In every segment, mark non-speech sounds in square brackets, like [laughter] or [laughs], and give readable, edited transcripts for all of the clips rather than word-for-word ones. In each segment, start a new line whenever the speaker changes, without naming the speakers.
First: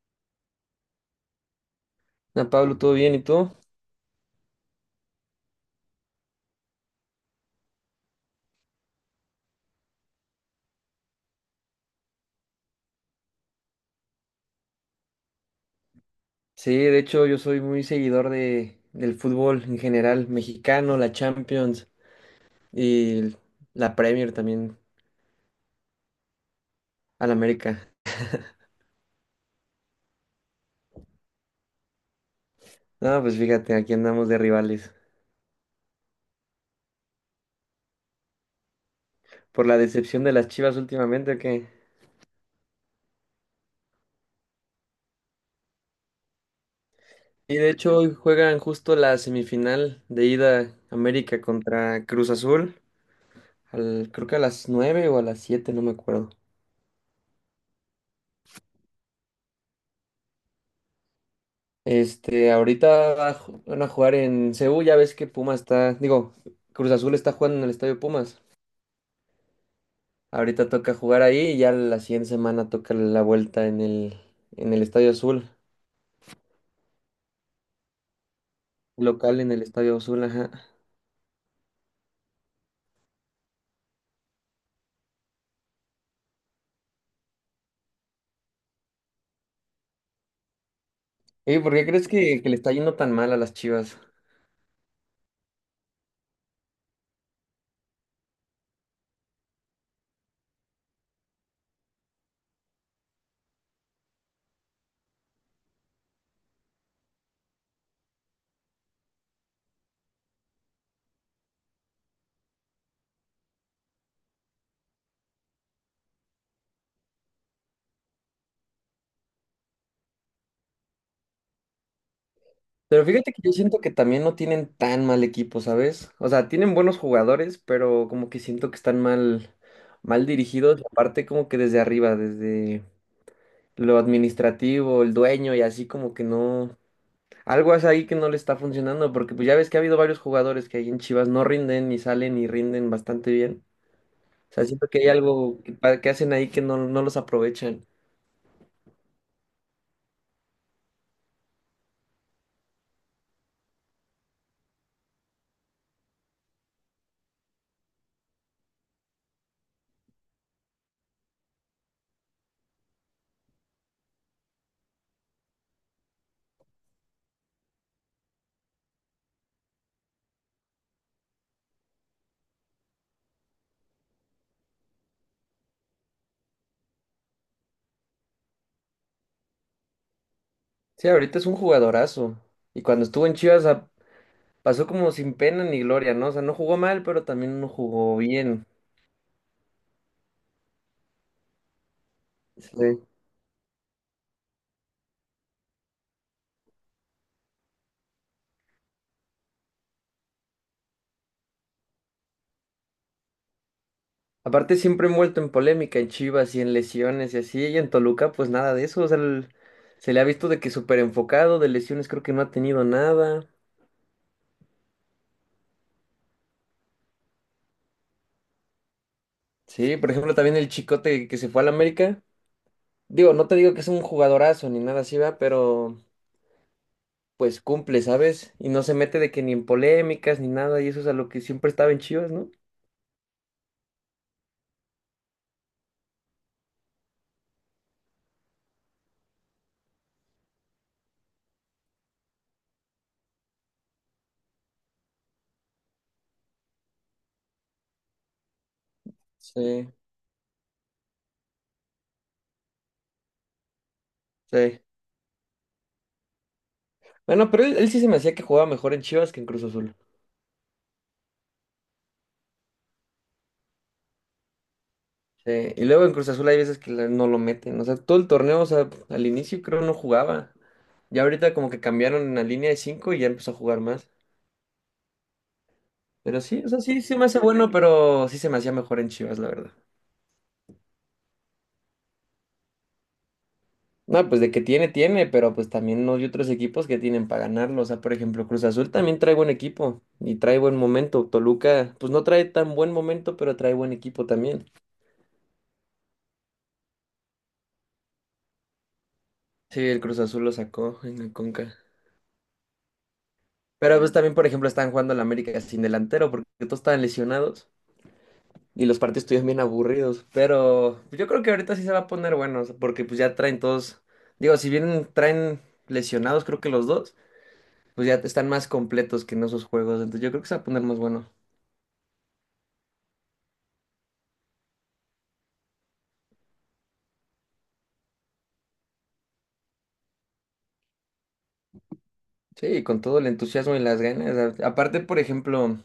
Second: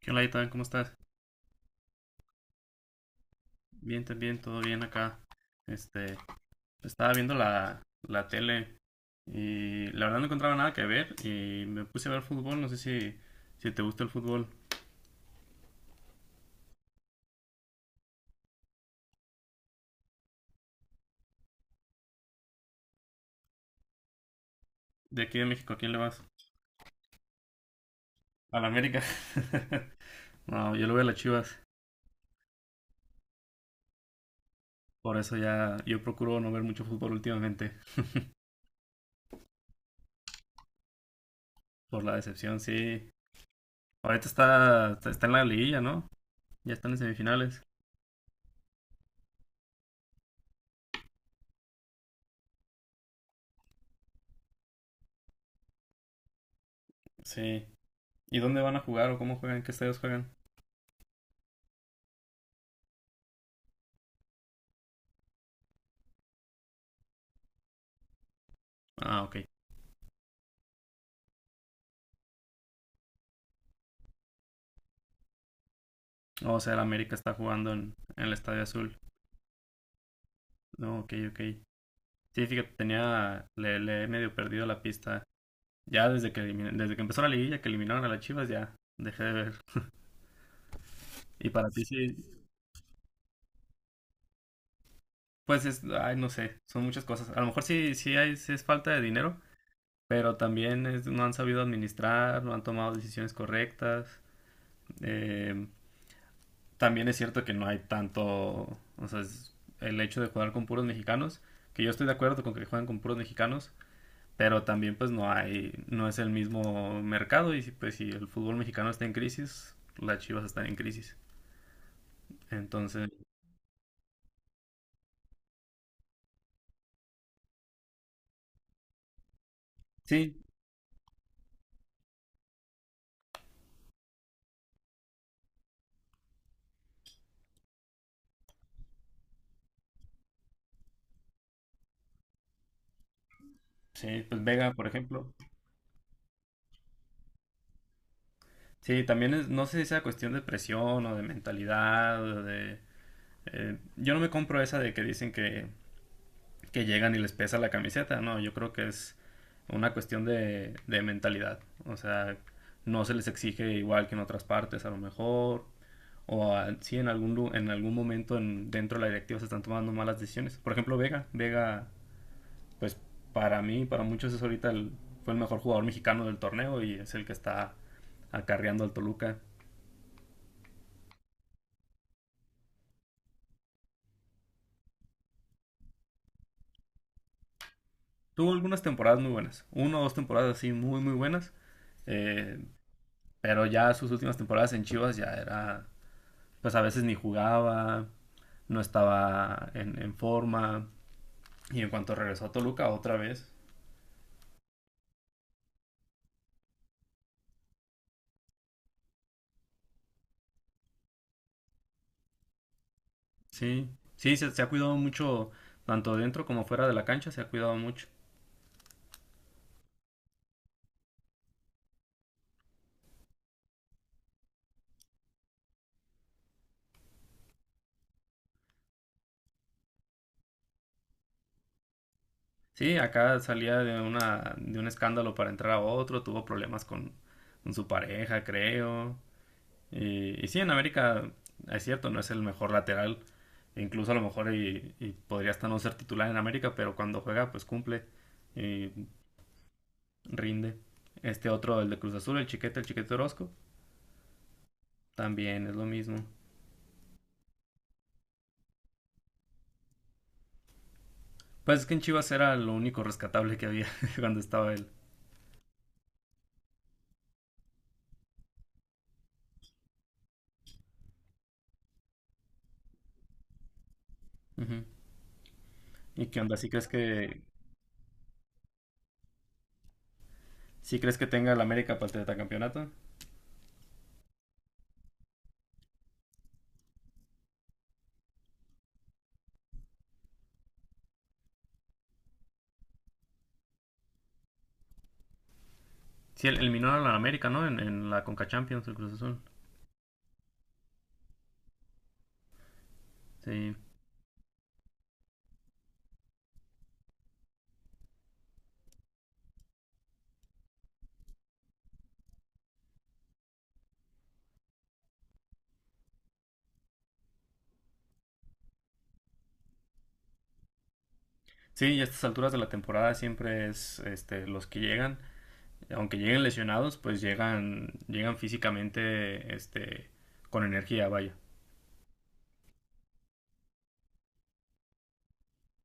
¿Qué onda, Itán? ¿Cómo estás?
Ah, Pablo, ¿todo bien? ¿Y tú?
Bien, también, todo bien acá. Este, estaba viendo la tele y la verdad no encontraba nada que ver y me puse a ver fútbol. No sé si te gusta el fútbol.
Sí, de hecho yo soy muy seguidor del fútbol en general, mexicano, la Champions y la Premier también,
De aquí de México, ¿a quién le vas?
al América.
A la América. [laughs] No, yo lo veo a las Chivas.
No, pues fíjate, aquí andamos de rivales.
Por eso ya yo procuro no ver mucho fútbol últimamente.
Por la decepción de las Chivas últimamente, que...
Por la decepción, sí. Ahorita está en la liguilla, ¿no? Ya están en
Y
semifinales.
de hecho hoy juegan justo la semifinal de ida América contra Cruz Azul, al, creo que a las 9 o a las 7, no me acuerdo.
Sí. ¿Y dónde van a jugar o cómo juegan? ¿En qué estadios juegan?
Ahorita van a jugar en Seúl, ya ves que Pumas está, digo, Cruz Azul está jugando en el Estadio Pumas.
Ah, ok.
Ahorita toca jugar ahí y ya la siguiente semana toca la vuelta en en el Estadio Azul,
Oh, o sea, el América está jugando en el Estadio Azul.
local en el Estadio Azul, ajá.
No, ok, ok. Sí, fíjate, le he medio perdido la pista. Ya desde desde que empezó la liguilla, que eliminaron a las Chivas, ya dejé de ver. Y
¿Y
para
por
ti
qué crees
sí,
que le está yendo tan mal a las Chivas?
pues es, ay, no sé, son muchas cosas. A lo mejor sí es falta de dinero, pero también es- no han sabido administrar, no han tomado decisiones correctas. Eh, también es cierto que no hay tanto, o sea, es el hecho de jugar con puros mexicanos, que yo estoy de acuerdo con que juegan con puros mexicanos, pero también pues no hay, no es el mismo mercado y si, pues si el fútbol mexicano está en crisis, las Chivas están en crisis.
Pero
Entonces,
fíjate que yo siento que también no tienen tan mal equipo, ¿sabes? O sea, tienen buenos jugadores, pero como que siento que están mal, mal
sí,
dirigidos, y aparte como que desde arriba, desde lo administrativo, el dueño y así como que no, algo es ahí que no le está funcionando, porque pues ya ves que ha habido varios jugadores que ahí en Chivas no rinden ni salen y rinden bastante bien.
sí, pues
O sea,
Vega, por
siento que hay
ejemplo.
algo que hacen ahí que no, no los aprovechan.
Sí, también es, no sé si sea cuestión de presión o de mentalidad o de… yo no me compro esa de que dicen que llegan y les pesa la camiseta. No, yo creo que es una cuestión de mentalidad. O sea, no se les exige igual que en otras partes, a lo mejor. O a- sí, en algún momento en- dentro de la directiva se están tomando malas decisiones. Por ejemplo, Vega. Vega, pues para mí, para muchos es ahorita fue el mejor jugador mexicano del torneo y es el que está acarreando al Toluca.
Sí, ahorita es un jugadorazo. Y cuando estuvo en Chivas pasó como sin pena ni gloria, ¿no? O sea, no jugó mal, pero también no jugó
Tuvo
bien.
algunas temporadas muy buenas. Una o dos temporadas así muy, muy buenas. Eh,
Sí.
pero ya sus últimas temporadas en Chivas ya era pues a veces ni jugaba, no estaba en forma. Y en cuanto regresó a Toluca otra vez,
Aparte siempre envuelto en polémica en Chivas y en lesiones y así, y en Toluca pues nada de eso, o sea, se le ha visto de que súper enfocado, de lesiones creo que no ha tenido nada.
sí, sí, se ha cuidado mucho, tanto dentro como fuera de la cancha, se ha cuidado mucho.
Sí, por ejemplo también el Chicote que se fue al América, digo, no te digo que es un jugadorazo ni nada así, va, pero pues cumple, ¿sabes? Y no se mete de que ni en polémicas ni nada, y eso es a lo que siempre estaba en Chivas, ¿no?
Sí, acá salía de de un escándalo para entrar a otro, tuvo problemas con su pareja, creo. Y sí, en América es cierto, no es el mejor lateral. Incluso a lo mejor y podría hasta no ser titular en América, pero cuando juega pues cumple. Y
Sí,
rinde. Este otro, el de Cruz Azul, el Chiquete Orozco,
sí.
también es lo mismo.
Bueno, pero él sí se me hacía que jugaba mejor en Chivas que en Cruz Azul.
Pues es que en Chivas era lo único rescatable que había [laughs] cuando estaba él.
Sí, y luego en Cruz Azul hay veces que no lo meten. O sea, todo el torneo, o sea, al inicio creo no jugaba. Ya ahorita como que cambiaron la línea de 5 y ya empezó a jugar más.
Ujú. ¿Y qué
Pero
onda?
sí,
¿Sí
o sea,
crees
sí se me hace bueno, pero sí se me hacía mejor en Chivas, la verdad.
sí crees que tenga el América para el tetracampeonato?
No, pues de que tiene, tiene, pero pues también no hay otros equipos que tienen para ganarlo. O sea, por ejemplo, Cruz Azul también trae buen equipo y trae buen momento. Toluca, pues no trae tan buen momento, pero trae buen equipo también.
Sí, el- eliminó a la América, ¿no? En la Conca Champions, el Cruz Azul.
Sí, el Cruz Azul lo sacó en el Conca.
Sí.
Pero pues también, por ejemplo, están jugando el América sin delantero porque todos estaban lesionados. Y los partidos estuvieron bien aburridos, pero yo creo que ahorita sí se va a poner bueno, o sea, porque pues ya traen todos, digo, si bien traen lesionados, creo que los dos, pues ya están más completos que en esos juegos, entonces yo creo que se va a poner más bueno.
Sí, y a estas alturas de la temporada siempre es este, los que llegan, aunque lleguen lesionados, pues llegan, llegan físicamente este, con energía, vaya.
Sí, con todo el entusiasmo y las ganas. Aparte, por ejemplo,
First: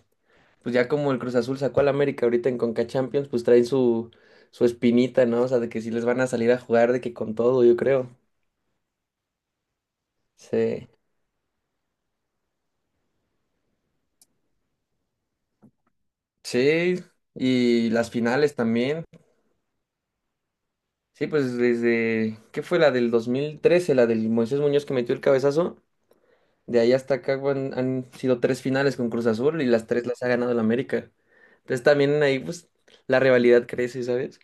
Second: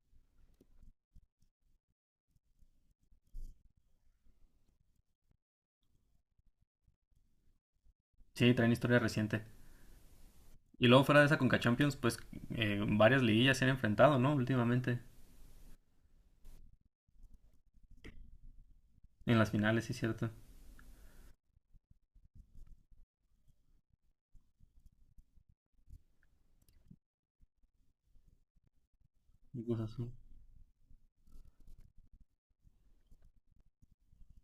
pues ya como el Cruz Azul sacó al América ahorita en Conca Champions, pues traen su espinita, ¿no? O sea, de que si les van a salir a jugar, de que con todo, yo creo.
Sí, traen historia reciente. Y
Sí.
luego fuera de esa Conca Champions, pues varias liguillas se han enfrentado, ¿no? Últimamente.
Sí, y las finales también.
En las finales, sí, cierto.
Sí, pues desde, ¿qué fue la del 2013, la del Moisés Muñoz que metió el cabezazo? De ahí hasta acá han sido 3 finales con Cruz Azul
Y
y
Cruz
las 3
Azul.
las ha ganado el América. Entonces también ahí pues la rivalidad crece, ¿sabes?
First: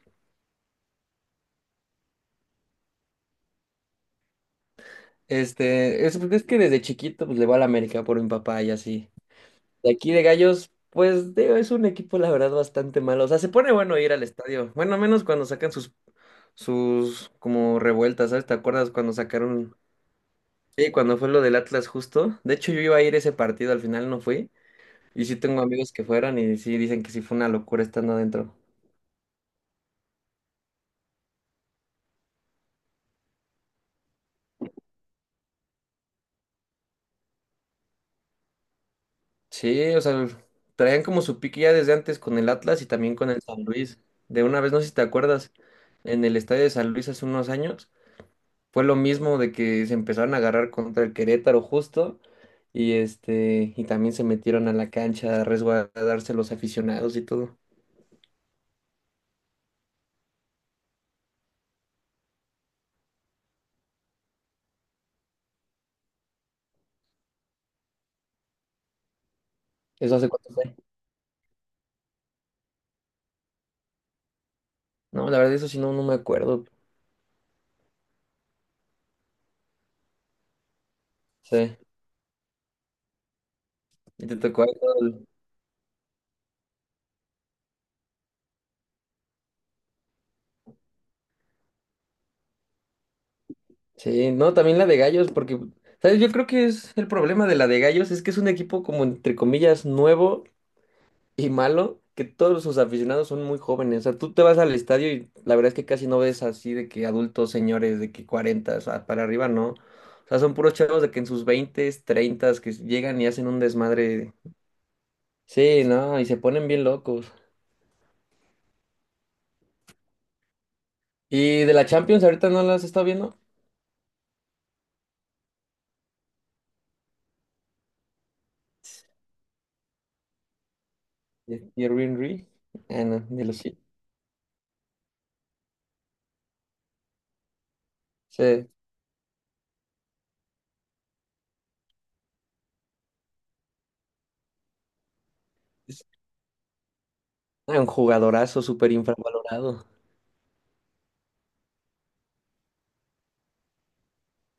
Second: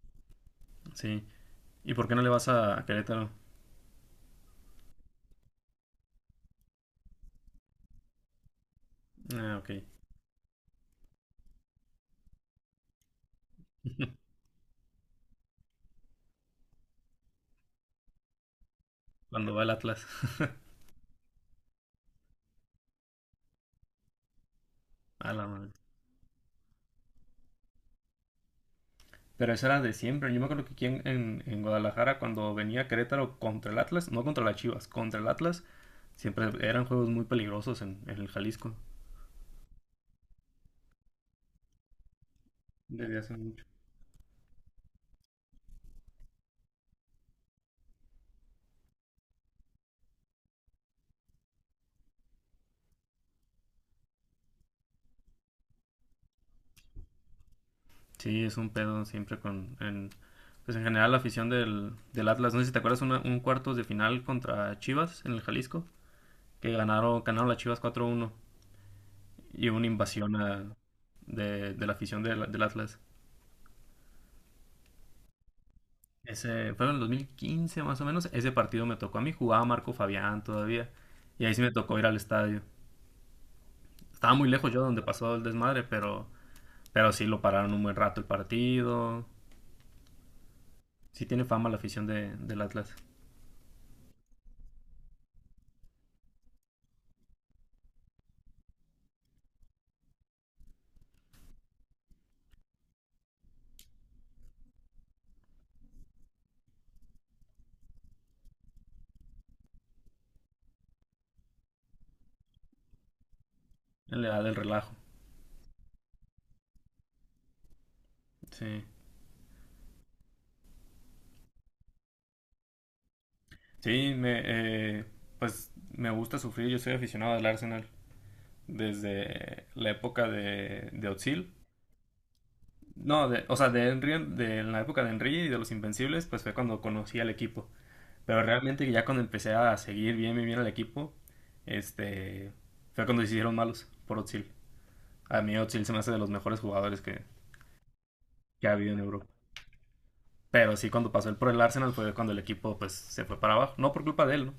Sí. ¿Y por qué no le vas a Querétaro?
Es, pues, es que desde chiquito pues le voy al América por mi papá y así.
Ah, ok.
De aquí de Gallos, pues digo, es un equipo la verdad bastante malo. O sea, se pone bueno ir al estadio. Bueno, menos cuando sacan sus, sus como revueltas, ¿sabes? ¿Te acuerdas cuando
Cuando va el
sacaron?
Atlas. [laughs]
Sí, cuando fue lo del Atlas justo. De hecho, yo iba a ir a ese partido, al final no fui. Y
A
sí
la
tengo
madre.
amigos que fueron y sí dicen que sí fue una locura estando adentro.
Pero eso era de siempre. Yo me acuerdo que aquí en Guadalajara, cuando venía Querétaro contra el Atlas, no contra las Chivas, contra el Atlas, siempre eran juegos muy peligrosos en el Jalisco.
Sí, o sea, traían como su pique ya desde antes con el Atlas y también
Desde
con
hace
el San
mucho.
Luis. De una vez, no sé si te acuerdas, en el estadio de San Luis hace unos años, fue lo mismo de que se empezaron a agarrar contra el Querétaro justo y este, y también se metieron a la cancha a resguardarse los aficionados y todo.
Sí, es un pedo siempre con… En, pues en general la afición del Atlas. No sé si te acuerdas una- un cuartos de final contra Chivas en el Jalisco, que ganaron, ganaron las Chivas 4-1 y hubo una
¿Eso hace
invasión
cuánto
a-
fue?
de la afición del Atlas.
No, la verdad, eso sí no, no me acuerdo.
Ese fue en el 2015 más o menos. Ese partido me tocó a mí. Jugaba Marco Fabián todavía. Y ahí sí me
Sí.
tocó ir al estadio.
Y
Estaba
te
muy
tocó ahí
lejos yo
todo
donde pasó el desmadre, pero sí lo pararon un buen rato el partido. Sí tiene fama la afición de, del Atlas.
Sí, no, también la de Gallos, porque, ¿sabes? Yo creo que es el problema de la de Gallos, es que es un equipo como entre comillas nuevo y malo, que todos sus aficionados son muy jóvenes. O sea, tú te vas al estadio y la verdad es que casi no ves así de que adultos, señores, de que 40, o sea, para arriba no. O sea, son puros chavos de que en sus 20, 30, que llegan y hacen un
En la
desmadre.
edad del relajo.
Sí, no, y se ponen bien locos.
Sí.
¿Y de la Champions ahorita no las has estado viendo?
Sí, pues me gusta sufrir. Yo soy aficionado al Arsenal desde la época de Özil.
¿Y Henry? Ah, no,
No, de,
de
o
los
sea,
sí.
de Henry, de la época de Henry y de los Invencibles, pues fue cuando conocí al equipo. Pero realmente ya cuando empecé a seguir bien, bien, bien al equipo, este, fue cuando se hicieron malos por Özil. A mí Özil se me
Sí.
hace de los mejores jugadores
Ah, un jugadorazo
que ha
súper
habido en Europa.
infravalorado.
Pero sí, cuando pasó él por el Arsenal fue cuando el equipo pues se fue para abajo. No por culpa de él, ¿no?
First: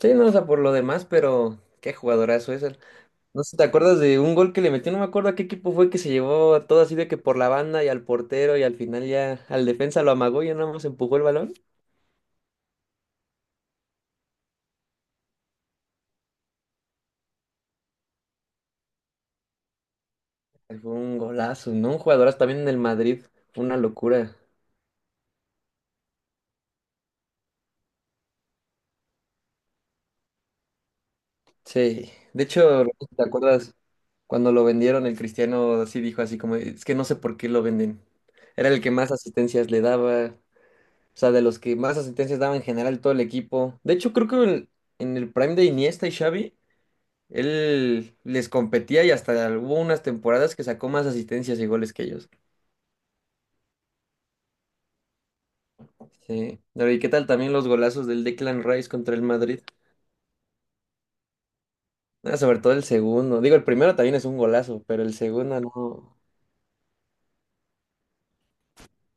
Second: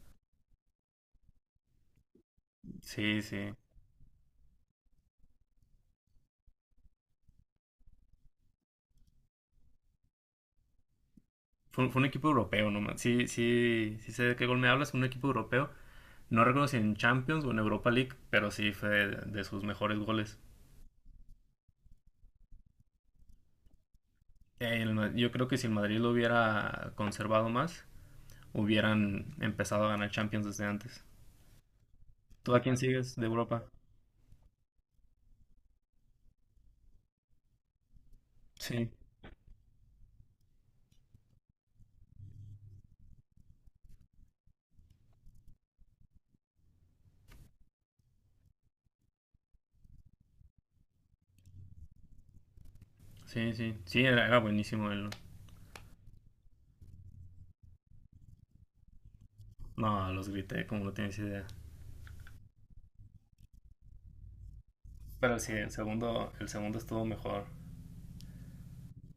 Sí, no, o sea, por lo demás, pero qué jugadorazo es él.
Sí,
No
sí.
sé, ¿te acuerdas de un gol que le metió? No me acuerdo a qué equipo fue, que se llevó a todo así de que por la banda y al portero y al final ya al defensa lo amagó y ya nada más empujó el balón.
Fue un equipo europeo, no más. Sí, sí, sí sé de qué gol me hablas, un equipo europeo. No recuerdo si en Champions o en Europa League, pero sí fue de sus mejores goles.
Ay, fue un golazo, ¿no? Un jugadorazo también en el Madrid. Fue una locura.
El Ma- yo creo que si el Madrid lo hubiera conservado más, hubieran empezado a ganar Champions desde antes.
Sí. De
¿Tú a quién
hecho,
sigues
¿te
de Europa?
acuerdas cuando lo vendieron? El Cristiano así dijo así como, es que no sé por qué lo venden. Era el
Sí,
que más asistencias le daba. O sea, de los que más asistencias daba en general todo el equipo. De hecho, creo que en el prime de Iniesta y Xavi, él les competía y hasta hubo unas temporadas que sacó más asistencias y goles que ellos.
sí, sí. Sí, era buenísimo él.
Sí. Pero ¿y qué tal también los golazos del Declan Rice contra el Madrid?
No, no, los grité, como no tienes idea.
Ah, sobre todo el segundo. Digo, el primero también es un golazo, pero el
Pero sí,
segundo no.
el segundo estuvo mejor.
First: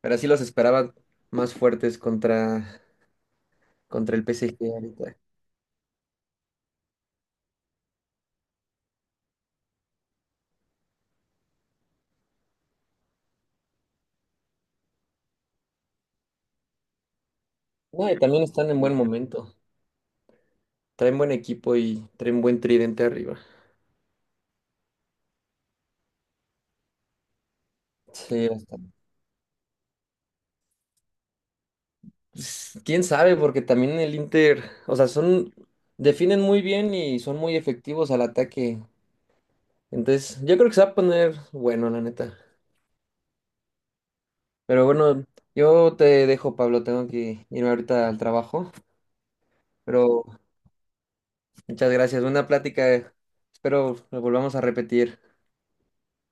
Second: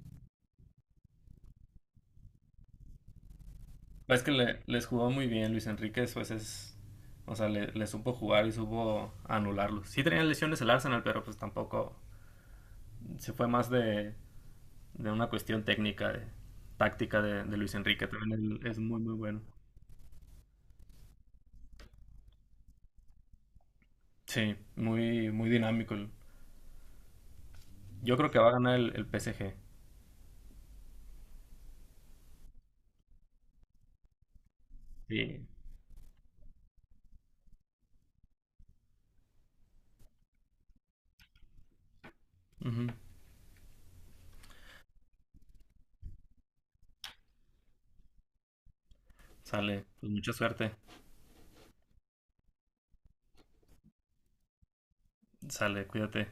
Pero sí los esperaban más fuertes contra
Es
el
que le-
PSG
les jugó
ahorita.
muy bien Luis Enrique, pues es… O sea, le supo jugar y supo anularlos. Sí tenía lesiones el Arsenal, pero pues tampoco… Se fue más de una cuestión técnica, de, táctica de Luis Enrique.
No, y
También
también
él
están
es
en buen
muy, muy bueno.
momento. Traen buen equipo y traen buen tridente arriba.
Sí, muy, muy dinámico. El- Yo creo que va
Sí,
a ganar el PSG.
Quién sabe, porque también el Inter, o sea,
Sí.
son, definen muy bien y son muy efectivos al ataque. Entonces, yo creo que se va a poner bueno, la neta.
Ujú.
Pero bueno, yo te dejo, Pablo, tengo que irme ahorita al trabajo.
Sale. Pues
Pero
mucha suerte.
muchas gracias, buena plática, eh. Espero lo volvamos a repetir.
Sale, cuídate.